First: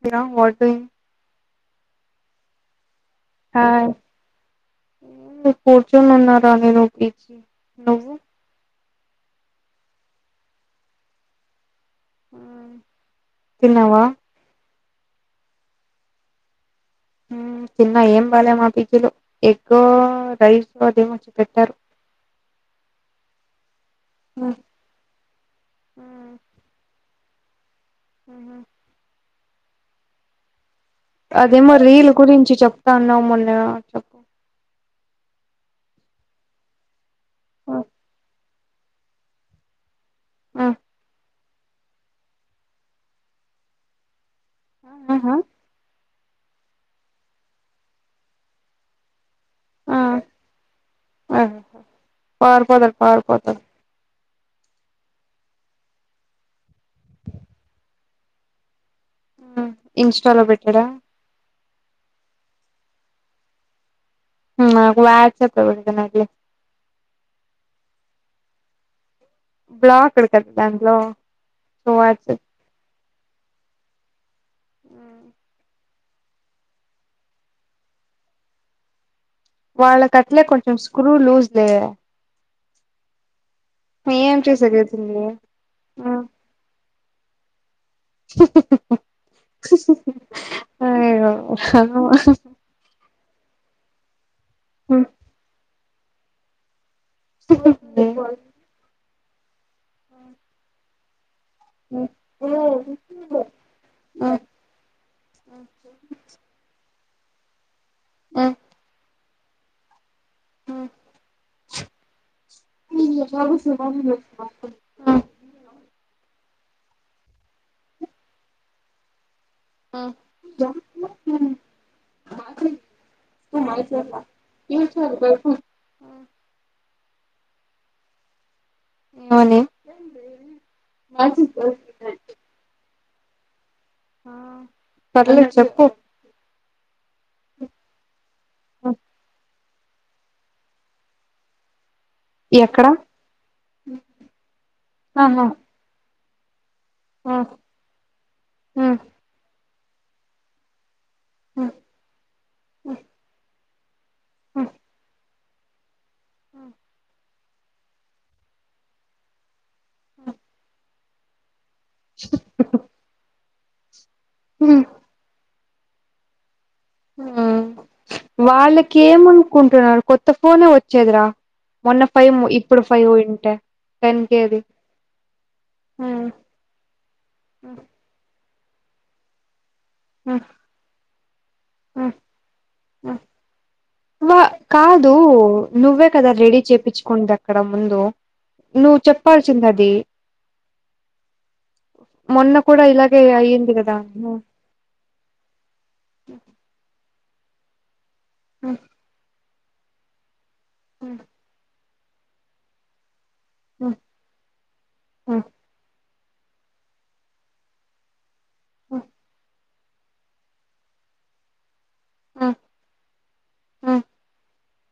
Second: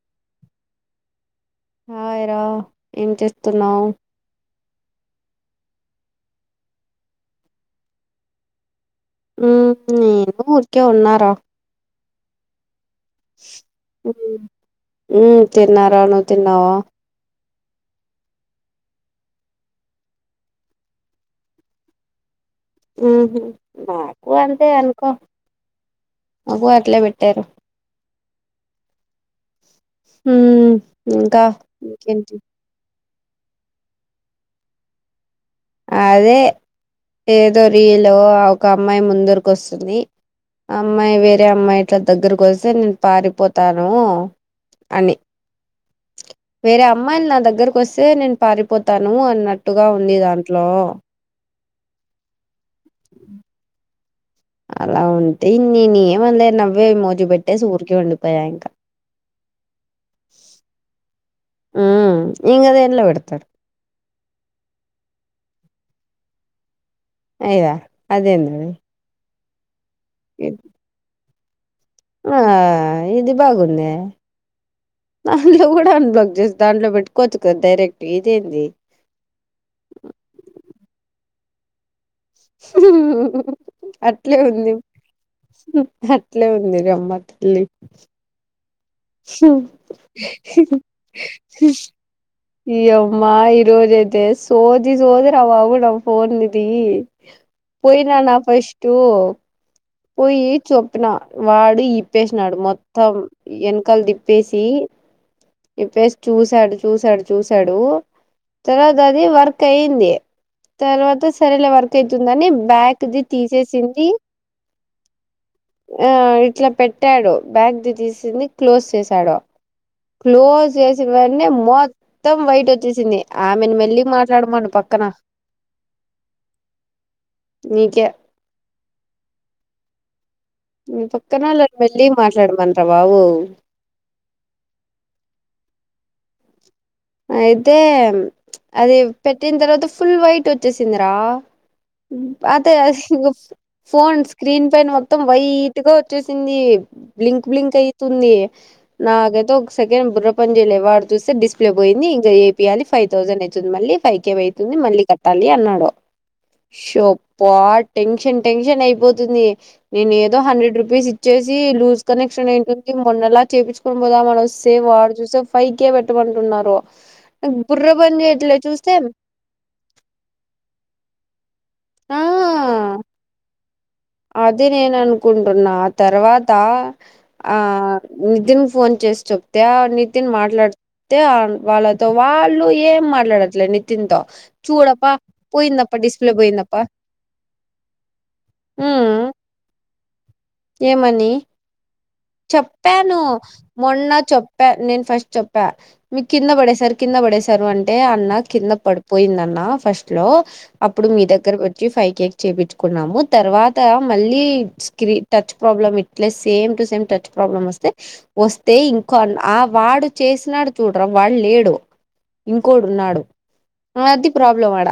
తి నా what doing hi రా ఏం చేస్తున్నావ్ ఏం ఉంది కూర్చోనున్న రా నేను నువ్వు ఉహుమ్ నేను కూడా ఊరికే ఉన్నారా తిన్నావా ఉ తిన్నారా నువ్వు తిన్నావా ఉమ్ తిన్న ఏం బాలే మా పీజీలో ఎగ్గ రైస్ అదేమోచ్చిపేట్టారు ఉహ్మ్ మాకు మ్మ్. అంతే అనుకో మాకు అట్లేపే టేరు అహం హ్మ్ అదేమో రీల్ గురించి చెప్తాన్నవ మొన్న చెప్పు అదే ఏదో మ్మ్, రీలు ఒక అమ్మాయి ముందరకు వస్తుంది మ్మ్, అమ్మాయి వేరే అమ్మాయి ఇట్లా దగ్గరకు వస్తే నేను పారిపోతాను అని ఆహా, వేరే అమ్మాయిలు నా దగ్గరకు వస్తే నేను పారిపోతాను అన్నట్టుగా ఆ, ఉండేదా ఆ ఆహా పారిపోతారు పారిపోతారు అలా ఉంటే నే ఏమంద నవ్వే మోజు పెట్టే ఊరికి ఉండిపోయా ఇంకా ఇన్స్టాలో పెట్టడా లో పెడతారు మాకు వాట్సప్ ఉంటాదండి అదేగా అదేందది బ్లాక్డ్ కదా ఇద్ దాంట్లో సో ఆ వాట్సాప్ ఇది బాగుందే మ్మ్. అందులో నువు కూడా వున్ దండలో పేటుకోచు కదా డైరెక్ట్ ఇదేంది వాళ్లకి అట్లే కొంచెం స్క్రూ లూజ్ దే ఏం అట్లే ఉంది చేసేకైతుంది అట్లే ఉంది రమ ల్లీ అయ్యో హ ఇయ్యమ్మా ఈరోజైతే సోది సోధిర బాబు నా ఫోన్ట్వితే పోయినా నా ఫస్టు వోయీ చెప్పిన వాడు ఇప్పేసినాడు మొత్తం వెనకలది విప్పేసి ఇప్పేసి చూసాడు చూసాడు చూసాడు తర్వాత అది వర్క్ అయింది తర్వాత సరేలే వర్క్ అయితుందని బ్యాక్ది తీసేసింది ఆహ్ ఇట్లా పెట్టాడు బాక్ది తీసింది క్లోజ్ చేసాడు క్లోజ్ చేసిన వెంటనే మొత్తం వైట్ వచ్చేసింది ఆమెను మెల్లిగా మాట్లాడమాను పక్కన ఉమ్ నీకే అవునే నీ పక్కనోళ్ళని మెల్లిగ మాట్లాడమనె బాబు ఆహ్ పర్లేదు చెప్పు అయితే అది పెట్టిన తర్వాత ఫుల్ వైట్ వచ్చేసిందిరా అదే ఎక్కడ ఆది ఫోన్ స్క్రీన్ పైన మొత్తం ఆహా వైట్గా వచ్చేసింది బ్లింక్ బ్లింక్ అయితుంది నాకైతే ఒక సెకం బుర్ర పని చేయలే వాడు చూస్తే లో పోయింది ఇంకా ఏపీయాలి ఫైవ్ థౌజండ్ అవుతుంది మళ్ళీ ఫైవ్ కే అవుతుంది మళ్ళీ కట్టాలి అన్నాడు షో అభా టెన్షన్ టెన్షన్ అయిపోతుంది నేను ఏదో హండ్రెడ్ రూపీస్ ఇచ్చేసి లూజ్ కనెక్షన్ అయుంటుంది మొన్నలా చేపు పోదామని వస్తే వాడు చూస్తే ఫై కే పెట్టమంటునారు ఆహ్ వాళ్ళకి ఏమనుకుంటున్నారు కొత్త ఫోనే వచ్చేదిరా మొన్న ఫైవ్ ఆ ఇప్పుడు ఫైవ్ ఉంటే టెన్ కేది అది నేను అనుకుంటున్నా ఆహ్ తర్వాత ఆహ్ నితిన్ ఫోన్ చేస్త నితిన్ మాట్లాడితే వాళ్ళతో వాళ్ళు ఏం మాట్లాడట్లేదు నితిన్తో వా కాదు నువ్వే కదా రెడీ పోయిందప్ప చేయించుకుంది అక్కడ ముందు నువ్వు ఉమ్ చెప్పాల్సింది అది ఏమని మొన్న కూడా చెప్పాను ఇలాగే అయ్యింది కదా మొన్న చప్పా నేను ఫస్ట్ చెప్పా మీక్ కింద పడేసరి కింద పడసారు అంటే అన్న కింద పడిపోయింద అన్న ఫస్ట్ లో అప్పుడు మీ దగ్గర ఫైవ్ కే కి చేయించుకున్నాము తర్వాత మళ్ళీ స్క్రీన్ ప్రబ్ ఇ సే same to same touch problem వస్తే వస్తే ఇం వాడు చేసినడు చూడురా వాడు లేడు ఇంకోడు ఉన్నాడు అది ప్రాబ్లం అడ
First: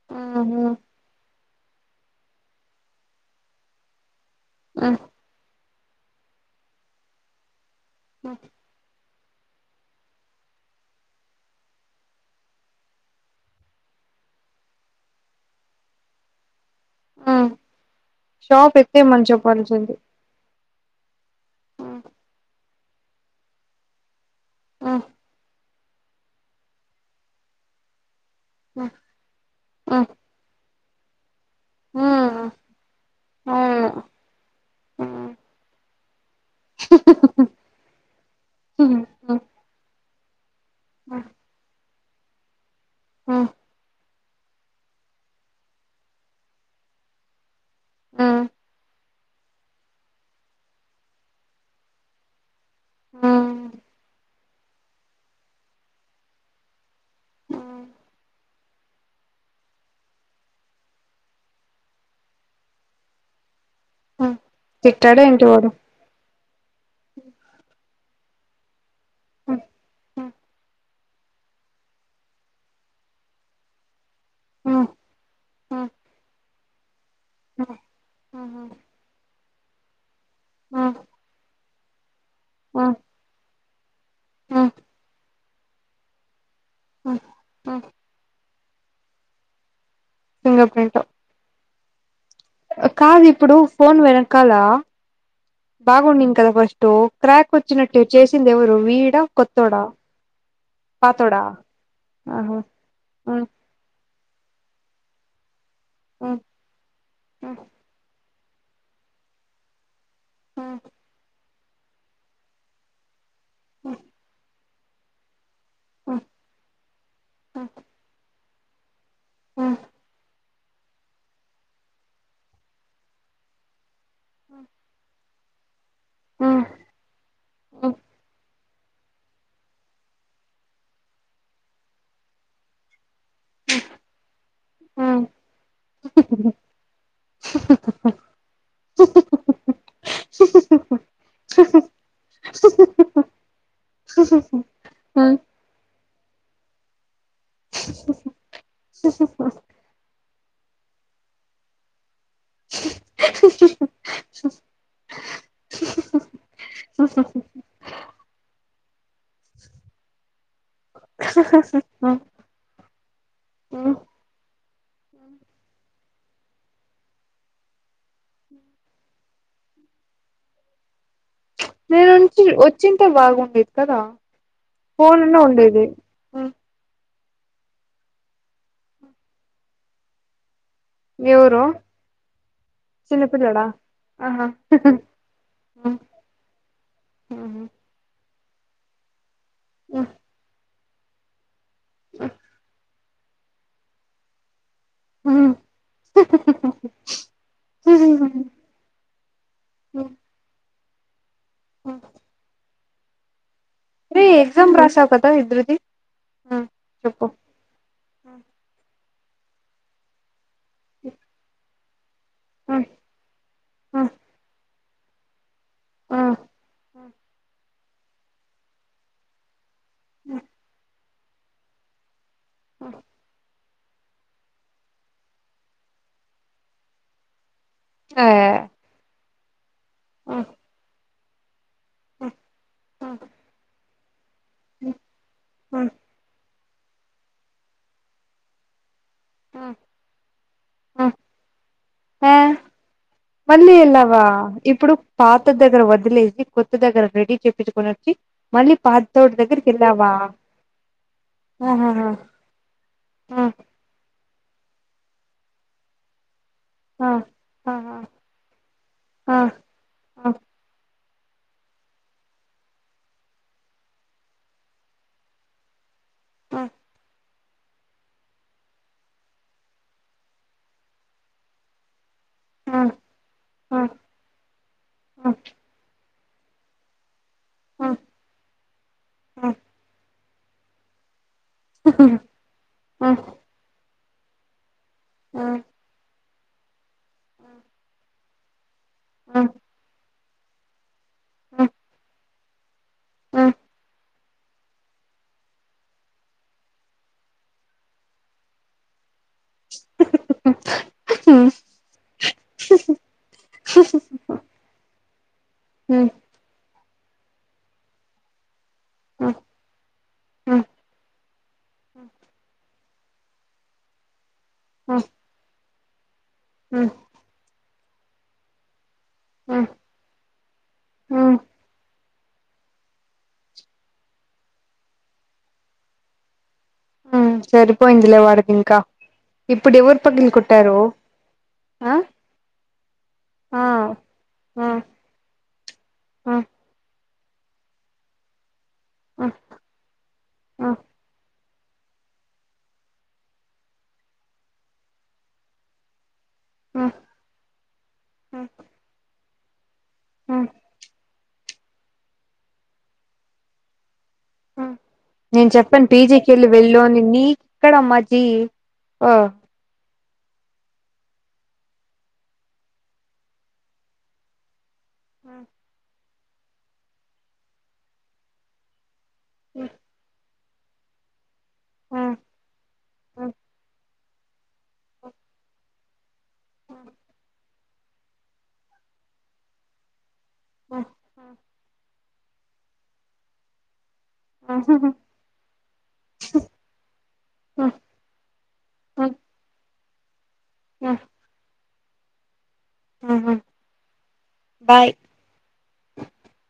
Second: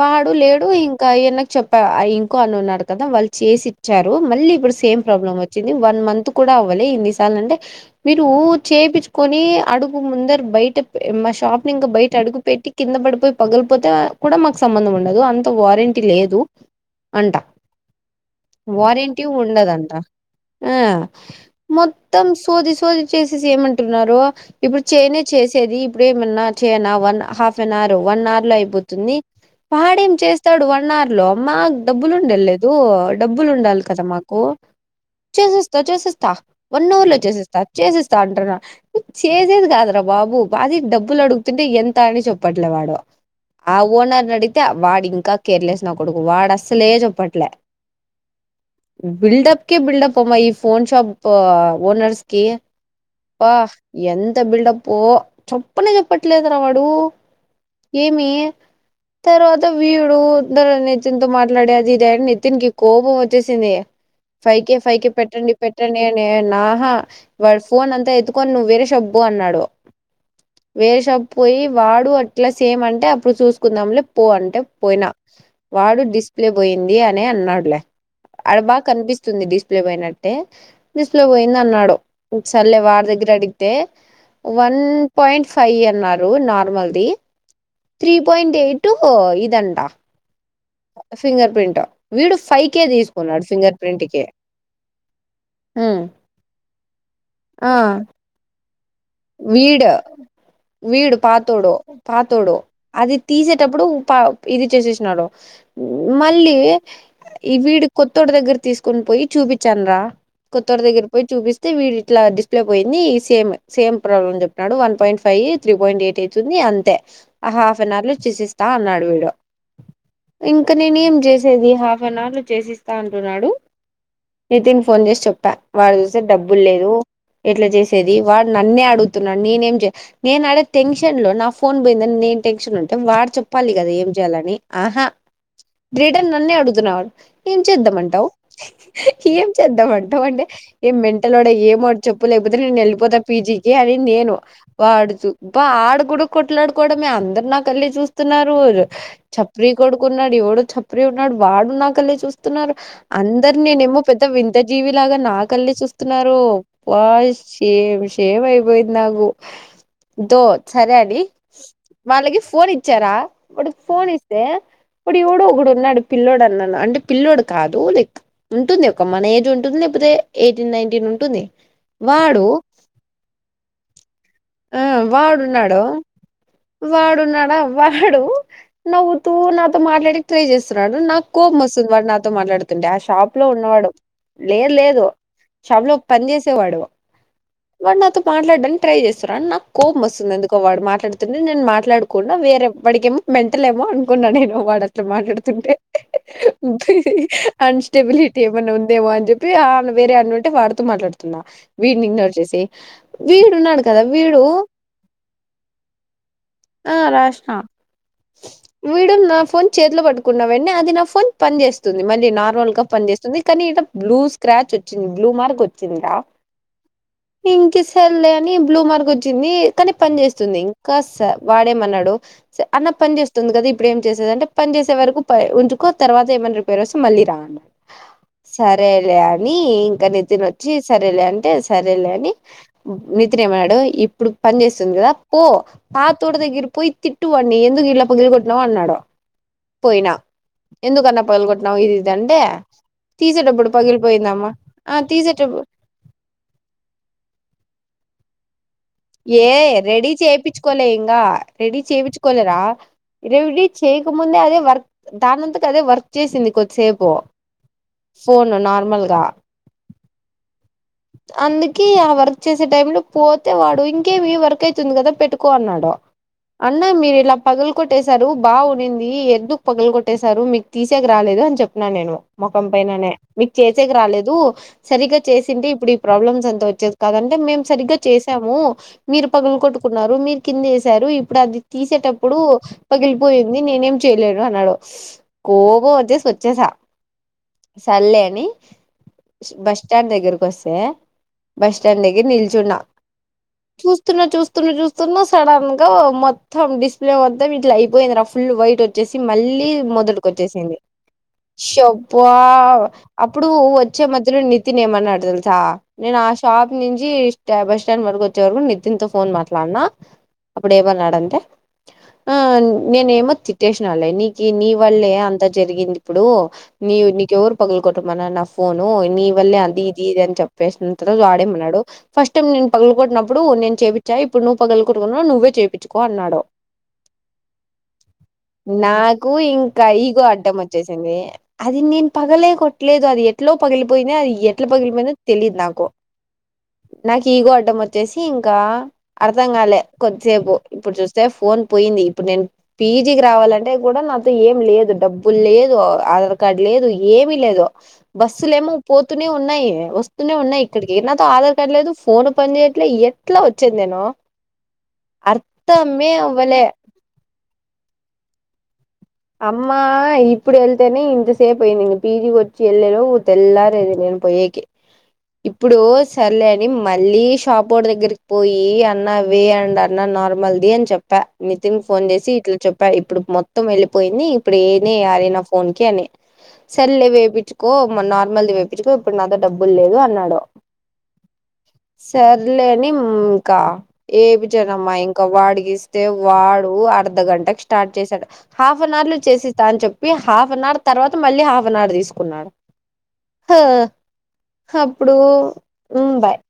వాడు లేడు ఇంకా ఏన్న చెప్ప ఇంకో అన్న ఉన్నాడు కదా వాళ్ళు చేసి ఇచ్చారు మళ్ళీ ఇప్పుడు సేమ్ ప్రాబ్లమ్ వ వచ్చిది వన్ మంత్ కూడా అవ్వాలే ఇన్ని సార్లు అంటే మీరు చేయిు కొని అడుగు ముందర బయట మా షాప్ ని ఇంకా బయట అడుగు పెట్టి కింద పడిపోయి పగలిపోతే కూడా మాకు సంబంధం ఉండదు అంత వారెంటీ లేదు అంట షాప్ వారెంటీ ఎత్తేయమని ఉండదంట చెప్పాల్సింది ఆహ్ మొత్తం సోది సోది చేసేసి ఏమంటున్నారు ఇప్పుడు చేయనే చేసేది ఇప్పుడు ఏమన్నా చేయనా one half an hour one hour లో అయిపోతుంది వాడేం చేస్తాడు వాడ్ వన్ అర్ లో మాకు డబ్బులు ఉండే లేదు డబ్బులు ఉండాలి కదా మా కు చేసిస్తా చేసిస్తా వన్ అవర్ లో చేసిస్తా చేసిస్తా తా అంటున్నా చేసేది కాదురా బాబు అది డబ్బులు అడుగుతుంటే ఎంత అని చెప్పట్లే వాడు ఆ ఓనర్నీ అడుగుతే వాడు ఇంకా కేర్లెస్ నా కొడుకు వాడు అస్సలే చెప్పట్లే బిల్డప్ కి బిల్డప్ అమ్మా ఈ ఫోన్ షాప్ ఓనర్స్కి వా ఎంత బిల్డప్ చొప్పున చెప్పట్లేదు వాడు ఏమి తర్వాత వీడుద్దరు నితిన్ తో మాట్లాడేది రే నితిన్ కి కోపం వచ్చేసింది ఫైక ఫైక తిట్టాడా ఏంటి పెట్టండి వాడు పెట్టండి అనే నా ఆహ వాడు ఫోన్ అంతా ఎత్తుకొని నువ్వు వేరే షాప్ కీ పో అన్నాడు వేరే షాప్ పోయి వాడు అట్లా సేమ్ అంటే అప్పుడు చూసుకుందాంలే పో అంటే పోయినా వాడు డిస్ప్లే పోయింది అనే అన్నాడులే చాలా బాగా కనిపిస్తుంది డిస్ప్లే పోయినట్టే డిస్ప్లే పోయింది అన్నాడు సల్లే వాడి దగ్గర అడి అయితే వన్ పాయింట్ ఫైవ్ అన్నారు నార్మల్ ది త్రీ పాయింట్ ఎయిట్ ఇదంట ఫింగర్ ప్రింట్ ఫింగర్ ప్రింట్ వీడు ఫైవ్ కే కాదు తీసుకున్నాడు ఇప్పుడు ఫింగర్ ఫన్ ప్రింట్ కి వెనుకాల ఉమ్, బాగుండిను కదా ఫస్ట్ క్రాక్ ఆ వచ్చినట్టు చేసింది ఎవరు వీడా కొత్తోడా వీడు వీడు పాతోడా పాతోడు పాతోడు ఆహా అది తీసేటప్పుడు పా ఇది చేసేసినాడు మళ్ళీ ఈ వీడి కొ కొత్తో దగ్గర తీసుకుొని పోయి చూపించాను రా కొత్తోడి దగ్గర పోయి చూపిస్త యితే వీడి ఇట్లా డిస్ప్లే పోయింది సేమ్ సేమ్ ప్రాబ్లమ్ చెప్నన్నాడు one point five three point eight అవుతుంది అంతే ఆ హాఫ్ అన్ అవర్ లో చసి ఇస్తా అన్నాడు వీడు ఇంకా నేను ఏం చేసేది హాఫ్ అన్ అవర్లు చేసిస్తా అంటున్నాడు నితిన్ ఫోన్ చేసి చెప్పా వాడు చూస్తే డబ్బులు లేదు ఎట్లా చేసేది వాడు నన్నే అడుగుతున్నాడు నేనేం చే నేను ఆడే టెన్షన్ లో నా ఫోన్ పోయిందని నేను టెన్షన్ ఉంటే వాడు చెప్పాలి కదా ఏం చేయాలని ఆహా లీడర్ నన్నే అడుగుతున్నావా ఏం చేద్దామంటావు ఏం చేద్దాంమంటావు అంటే ఏ మెంటలోడ ఏమో చెప్పు లేకపోతే నేను వెళ్ళిపోతా పీజీకి అని నేను వాడుతూబా ఆడ కూడా కొట్లాడుకోవడమే అందరు నా కళ్లి చూస్తున్నారు చప్రి కొడుకున్నాడు ఎవడు చప్రి ఉన్నాడు వాడు నా కళ్లి చూస్తుడు స్తున్నారు అందరు నేనేమో పెద్ద వింత జీవిలాగా నా కల్లే చూస్తున్నారు సేల్స్ బయటనే ఆగు దోత్ సరే అండి వాళ్ళకి ఫోన్ ఇచ్చారా ఇప్పుడు ఫోన్ ఇస్తే ఇప్పుడువడు ఒకడు ఉన్నాడు పిల్లోడు అన్నా అంటే పిల్లోడు కాదు లైక్ ఉంటుంది ఒక మన ఏజ్ ఉంటుంది ఎయిటీన్ నైన్టీన్ ఉ నేను ఆ నుంచి వచ్చేంత బాగుండేది కదా ఆ ఫోన్న్నా ఉండేది అవ్డు నవ్వుతూ నాతో మాట్లాడి ట్రై చేస్తడు వస్తున్నాడు నాకు కోపం ఎవరు వస్తుంది వాడు నాతో మాట్లాడుతుండే ఆ షాప్ లో చిన్నపిల్లడా ఉన్నవాడు ఆహా లేదు లేదు షాప్ లో పని చేసేవాడు మాట్లాడని ట్రై చేస్తారు నాకు కోపం వస్తుంది ఎందుకో మాట్లాడుే నే మాట్లాడుకున్నా వేరే వాడికమోెంటల్ ఏమో అనుకున్నా వాడ అట్లా మాట్లాడుతుంటే అన్స్టెబిలిటీ ఏమైన్నా ఉందేమో అని చెప్పి ఆమె వేరే అన్న ఉంటే వాడుతో మాట్లాడుతున్నా వీడిని ఇగ్నోర్ చేసి వి రే ఎగ్జామ్ రాశావు కదా ఇద్దరుది ఆ వీడు నా ఫోన్ చేతులు పట్టుకున్నా వెడి అది నా ఫోన్ పని చేేస్త మళ్ళీ నార్మల్గ పన్ చేస్తుంది కనీ ఇత బ్లూ స్క్రాచ్ వచ్చింది బ్లూ మార్క్ వచ్ చ్చిందా ఆ ఆ పింకి సెల్లే అని బ్లూ మార్క్ వచ్చింది కనీ పని చేస్తుంది ఇంకాస్త వాడేమన్నాడు అన్న పన్ చేస్తుంది కదా ఇప్పుడేం చేసేదంటే పన్ చేసే వరకు ప ఉంచుకో తర్వాత ఏమన్న రిపేర్ వస్తే మళ్ళీ అన్నా సరేలే అని ఇంకా నితిన్ వచ్చి సరేలే అంటే స రేలే అని నితిన్ ఏమన్నాడు ఇప్పుడు పన్ చేస్తుంది గదా పో పాతోడ్ దగ్గర పోయి తిట్టువాడ్ని ఎందుకు ఇట్ల పగిలి కొట్టినవా అన్నాడు పోయినా ఎందుకన్న పగల గొట్టినవ్ ఇది ఇదంటే మళ్ళీ ఎల్లావా ఇప్పుడు పాత తీసేటప్పు దగ్గర వదిలేసి కొ త్త దగ్గర రెడీ చేపిచ్చుకోని అచ్చి మళ్ళీ పాతోటి ఏ దగ్గరికి రెడి ఎళ్ళావా చేపిచ్చుకోలే ఇంగా రెడి ఆహాహా చేపిచ్చుకోలేరా ఆ రెడీ చేయకముందే అదే వర్క్ దానంతట అదే వర్క్ చేసింది. ఆ కొద్దిసేపు ఆహా ఫోన్ నార్మల్గా ఆ ఆ అందుకే ఆ వర్క్ చేసే టైమ్లో పోతే వాడు ఇంకేమి వర్క్ అయితుంది కదా పెట్టుకో అన్నాడు. ఆ అన్నా మీరిల పగల్ కొట్టేశారు బా ఉనింది ఎందుక్ పగల్ కొట్టేశారు మీక్ తీసాక రాలేదు అని చెప్పినాన్ నేను మొఖం ఆ పైననే మీక్ ఆ ఆ చేసేక రాలేదు సరిగ్గా ఆ చేసింటే ఇప్పుడి ప్రాబ్లమ్స్ అంత వచ్చేది కాద టే మేం ఆ సరిగ్గా చేసాము మీరు పగల కొట్టుకున్నారు మీర్ కిందేసారు ఇప్పుడు అది తీసేటప్పుడూ పగిలిపోయింది నేనేం చేయలేను అన్నాడు. కోపం వచ్చేస్ వచ్చేసా సర్లే అని బస్ స్టాండ్ దగ్గర్కొస్తే బస్ స్టాండ్ దగ్గర్ నిల్చున్న చూస్ స్తున్న చూస్తున్న చూస్తున్న సడన్గా మొత్తం డిస్ప్లే మొత్తం ఇట్లా అయిపోయిందిరా ఫుల్ వైట్ వచ్చేసి మళ్ళీ మొదటికొచ్చేసింది. హ్మ్ హ్మ్ హ్మ్ హ్మ్ అప్పుడు వచ్చే మధ్యలో నితిన్ ఏమన్నాడు తె ఆ నేనా షాప్ నుంచి బస్ స్టాండ్ వరకు వచ్చే వరకు ని తిన్తో ఫోన్ మాట్లాన్న హ్మ్ అప్పుడేమన్నాడంటే ఆ నేనేమో తిట్టేసినాలే నీకు నీ హ్మ్ వల్లే అంత జరిగింది ఇప్పుడు హ్మ్ నీ నీకెవరు పగల్ కొట్టమన్నార్ నా ఫోను నీ వల్లే అది ఇది ఇద ఇది అన్ చెప్పేసుంటాడు హ్మ్ వాడేమన్నాడు ఫస్ట్ టైమ్ నేన్ పగుల కొట్నప్పుడు నేన్ చేపిచ్చా ఇప్పుడు నువ్వు పగల కొట్టుకున్నవ్ నువ్ నువ్వే చెప్పిచుకో అన్నాడు. ఉమ్ సరిపోయిందిలే వాడికి ఇంకా నాకు ఇప్పుడు ఇంక ఎవరు ఈగో పగిలి అడ్డం కొట్టారు వచ్చేసింది అది ఆ నేన్ పగలే కొట్లేదు అది ఎట్లో ఆ పగిలిపోయింది అది ఎట్లా ఆ పగిలిపోయిందో తెలీద్ నాకు ఆ ఆ నాక్ ఈగో అడ్డం వచ్చేసి ఇంకా అర్థం కాలే కొద్దిసేపు ఆ ఇప్పుడు చూస్తే ఫోన్ పోయింది ఇప్పుడ్ నేన్ పీజీకి రావాలంటే కూడా నాతో ఏం లేదు డబ్బుల్ లేదు ఆ కార్డ్ దార్ ఆ లేదు ఏమి లేదు ఆ బస్సులేమో పోతూనే ఉన్నాయి వస్తూనే ఉన్నాయి ఇక్కడ్కి ఆధార్ కార్డ్ లేదు ఫోను పన్ చేయట్లే ఎట్ల వచ్చేద్ నేను నేన్ చెప్పన్ అర్థమే పీజికెళ్ళి అవ్వలే వెళ్ళు అని నీ ఇక్కడ మాకీ అమ్మా అ ఇప్పుడ్ ఎళ్తేనే ఇంత సేప్ అయింది ఇంగ పిజీకొచ్చి వెళ్ళేలో తెల్లారేది నేను పోయేకి ఇప్పుడు సర్లే అని మళ్ళీ షాపోడ్ దగ్గర్కి పోయి అ న్న వేఅండ్ అన్నా నార్మల్ది అన్ చెప్పా నితిన్ ఆ ఆ ఫోన్ చేసి ఇట్ల చెప్పా ఇప్పుడు మొత్తం వెళ్ళి పోయింది ఇప్పుడు ఏనే అది నా ఫోన్కి అని సర్లే వేపించుకో నార్మల్ది వేపించుకో ఇప్పుడు నా దే డబ్బులు లేదు అన్నాడు హుహ్ సర్లే అని ఇంకా ఎపిచ్చనమ్మ ఇంకా వాడికి ఇస్తే వాడు అర్ధ గంటకు స్టార్ట్ చేశాడు హాఫ్ అన్ ఆ అవర్లో చేసిస్తా అని చెప్పి హాఫ్ అన్ అవర్ ఆ తర్వాత మళ్ళీ హఫ్ అన్ అవర్ తీసుకున్నాడు థా బాయ్ అప్పుడు ఉమ్ బాయ్